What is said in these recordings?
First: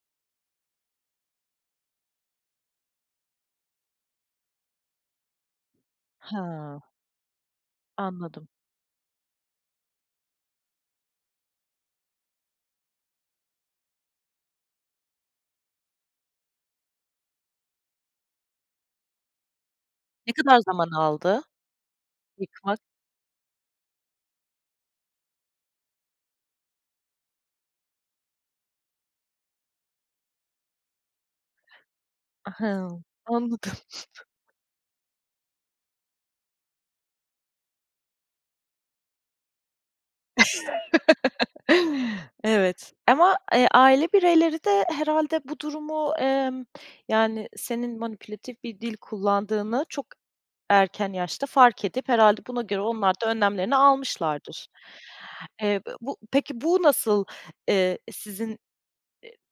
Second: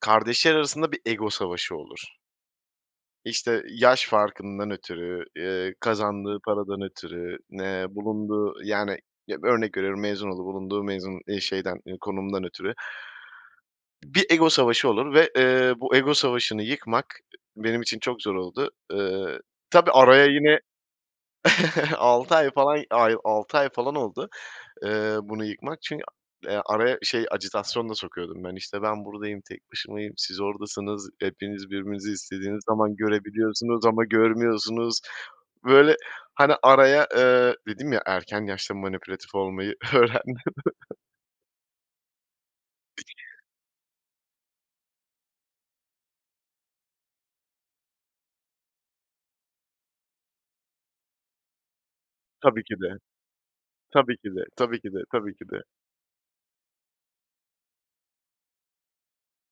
Kardeşler arasında bir ego savaşı olur. İşte, yaş farkından ötürü, eee, kazandığı paradan Hıı. ötürü, eee, Anladım. bulunduğu, yani, ya, örnek veriyorum, mezun olduğu, bulunduğu, mezun, ııı, şeyden, eee, konumdan ötürü. Bir ego savaşı olur ve, eee, bu ego savaşını yıkmak benim için çok zor oldu, ııı, tabii araya Ne kadar yine, zaman aldı 6 ay yıkmak? falan, ay, 6 ay falan oldu, eee, bunu yıkmak çün araya şey, ajitasyon da sokuyordum ben. İşte, ben buradayım, tek başımayım, siz oradasınız, hepiniz birbirinizi istediğiniz Hıı. zaman Anladım. görebiliyorsunuz ama görmüyorsunuz. Böyle, hani, araya, ııı, dedim ya erken yaşta manipülatif olmayı öğrendim. Evet ama, [unintelligible] eee, aile bireyleri de herhâlde bu durumu, emm, yani, senin manipülatif bir dil kullandığını çok erken yaşta fark edip herhâlde buna Tabii ki göre de. onlar da önlemlerini Tabii ki de, almışlardır. tabii ki de, tabii ki de. Eee, bu peki, bu nasıl, eee, sizin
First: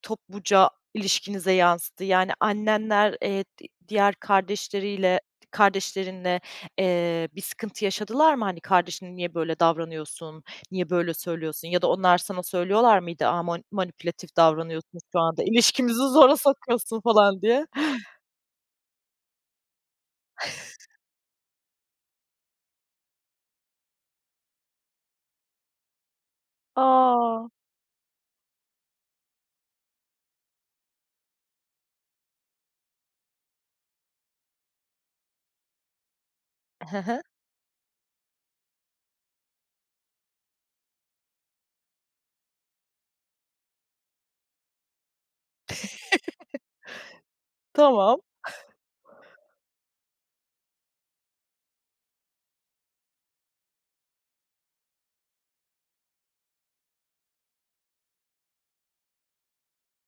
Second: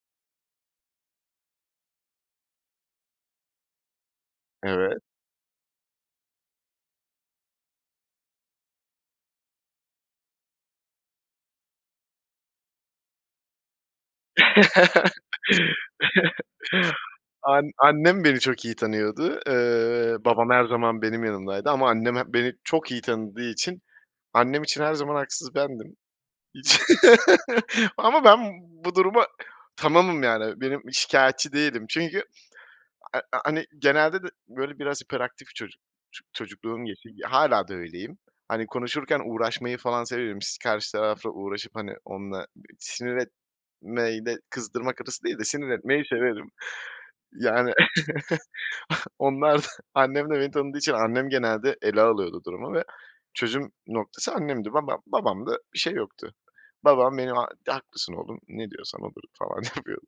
topluca ilişkinize yansıdı? Yani, annenler, eee, di diğer Evet. kardeşleriyle, kardeşlerinle, eee, bir sıkıntı yaşadılar mı? Hani, “Kardeşine niye böyle davranıyorsun, niye böyle söylüyorsun?” ya da onlar sana söylüyorlar mıydı, “A, mani manipülatif davranıyorsun, şu anda ilişkimizi zora sokuyorsun, falan” diye. An annem beni çok iyi tanıyordu, eee, babam her zaman benim yanımdaydı ama annem hep beni çok iyi tanıdığı için, annem için her zaman haksız bendim. Hiç A! ama ben bu duruma tamamım. Yani, benim, şikâyetçi değilim çünkü ha hani, genelde de, böyle, biraz hiperaktif çocuk, ço çocukluğum Hı geçti, hı. hâlâ da öyleyim. Hani, konuşurken uğraşmayı falan severim. Si karşı tarafla uğraşıp, hani, onunla sinir etmeyi de kızdırmak hırsı değil de sinir etmeyi severim. Yani, Tamam. onlar da, annem de beni tanıdığı için annem genelde ele alıyordu durumu ve çözüm noktası annemdi. Babam, babamda bir şey yoktu. Babam benim, “haklısın oğlum, ne diyorsan odur,” falan yapıyordu.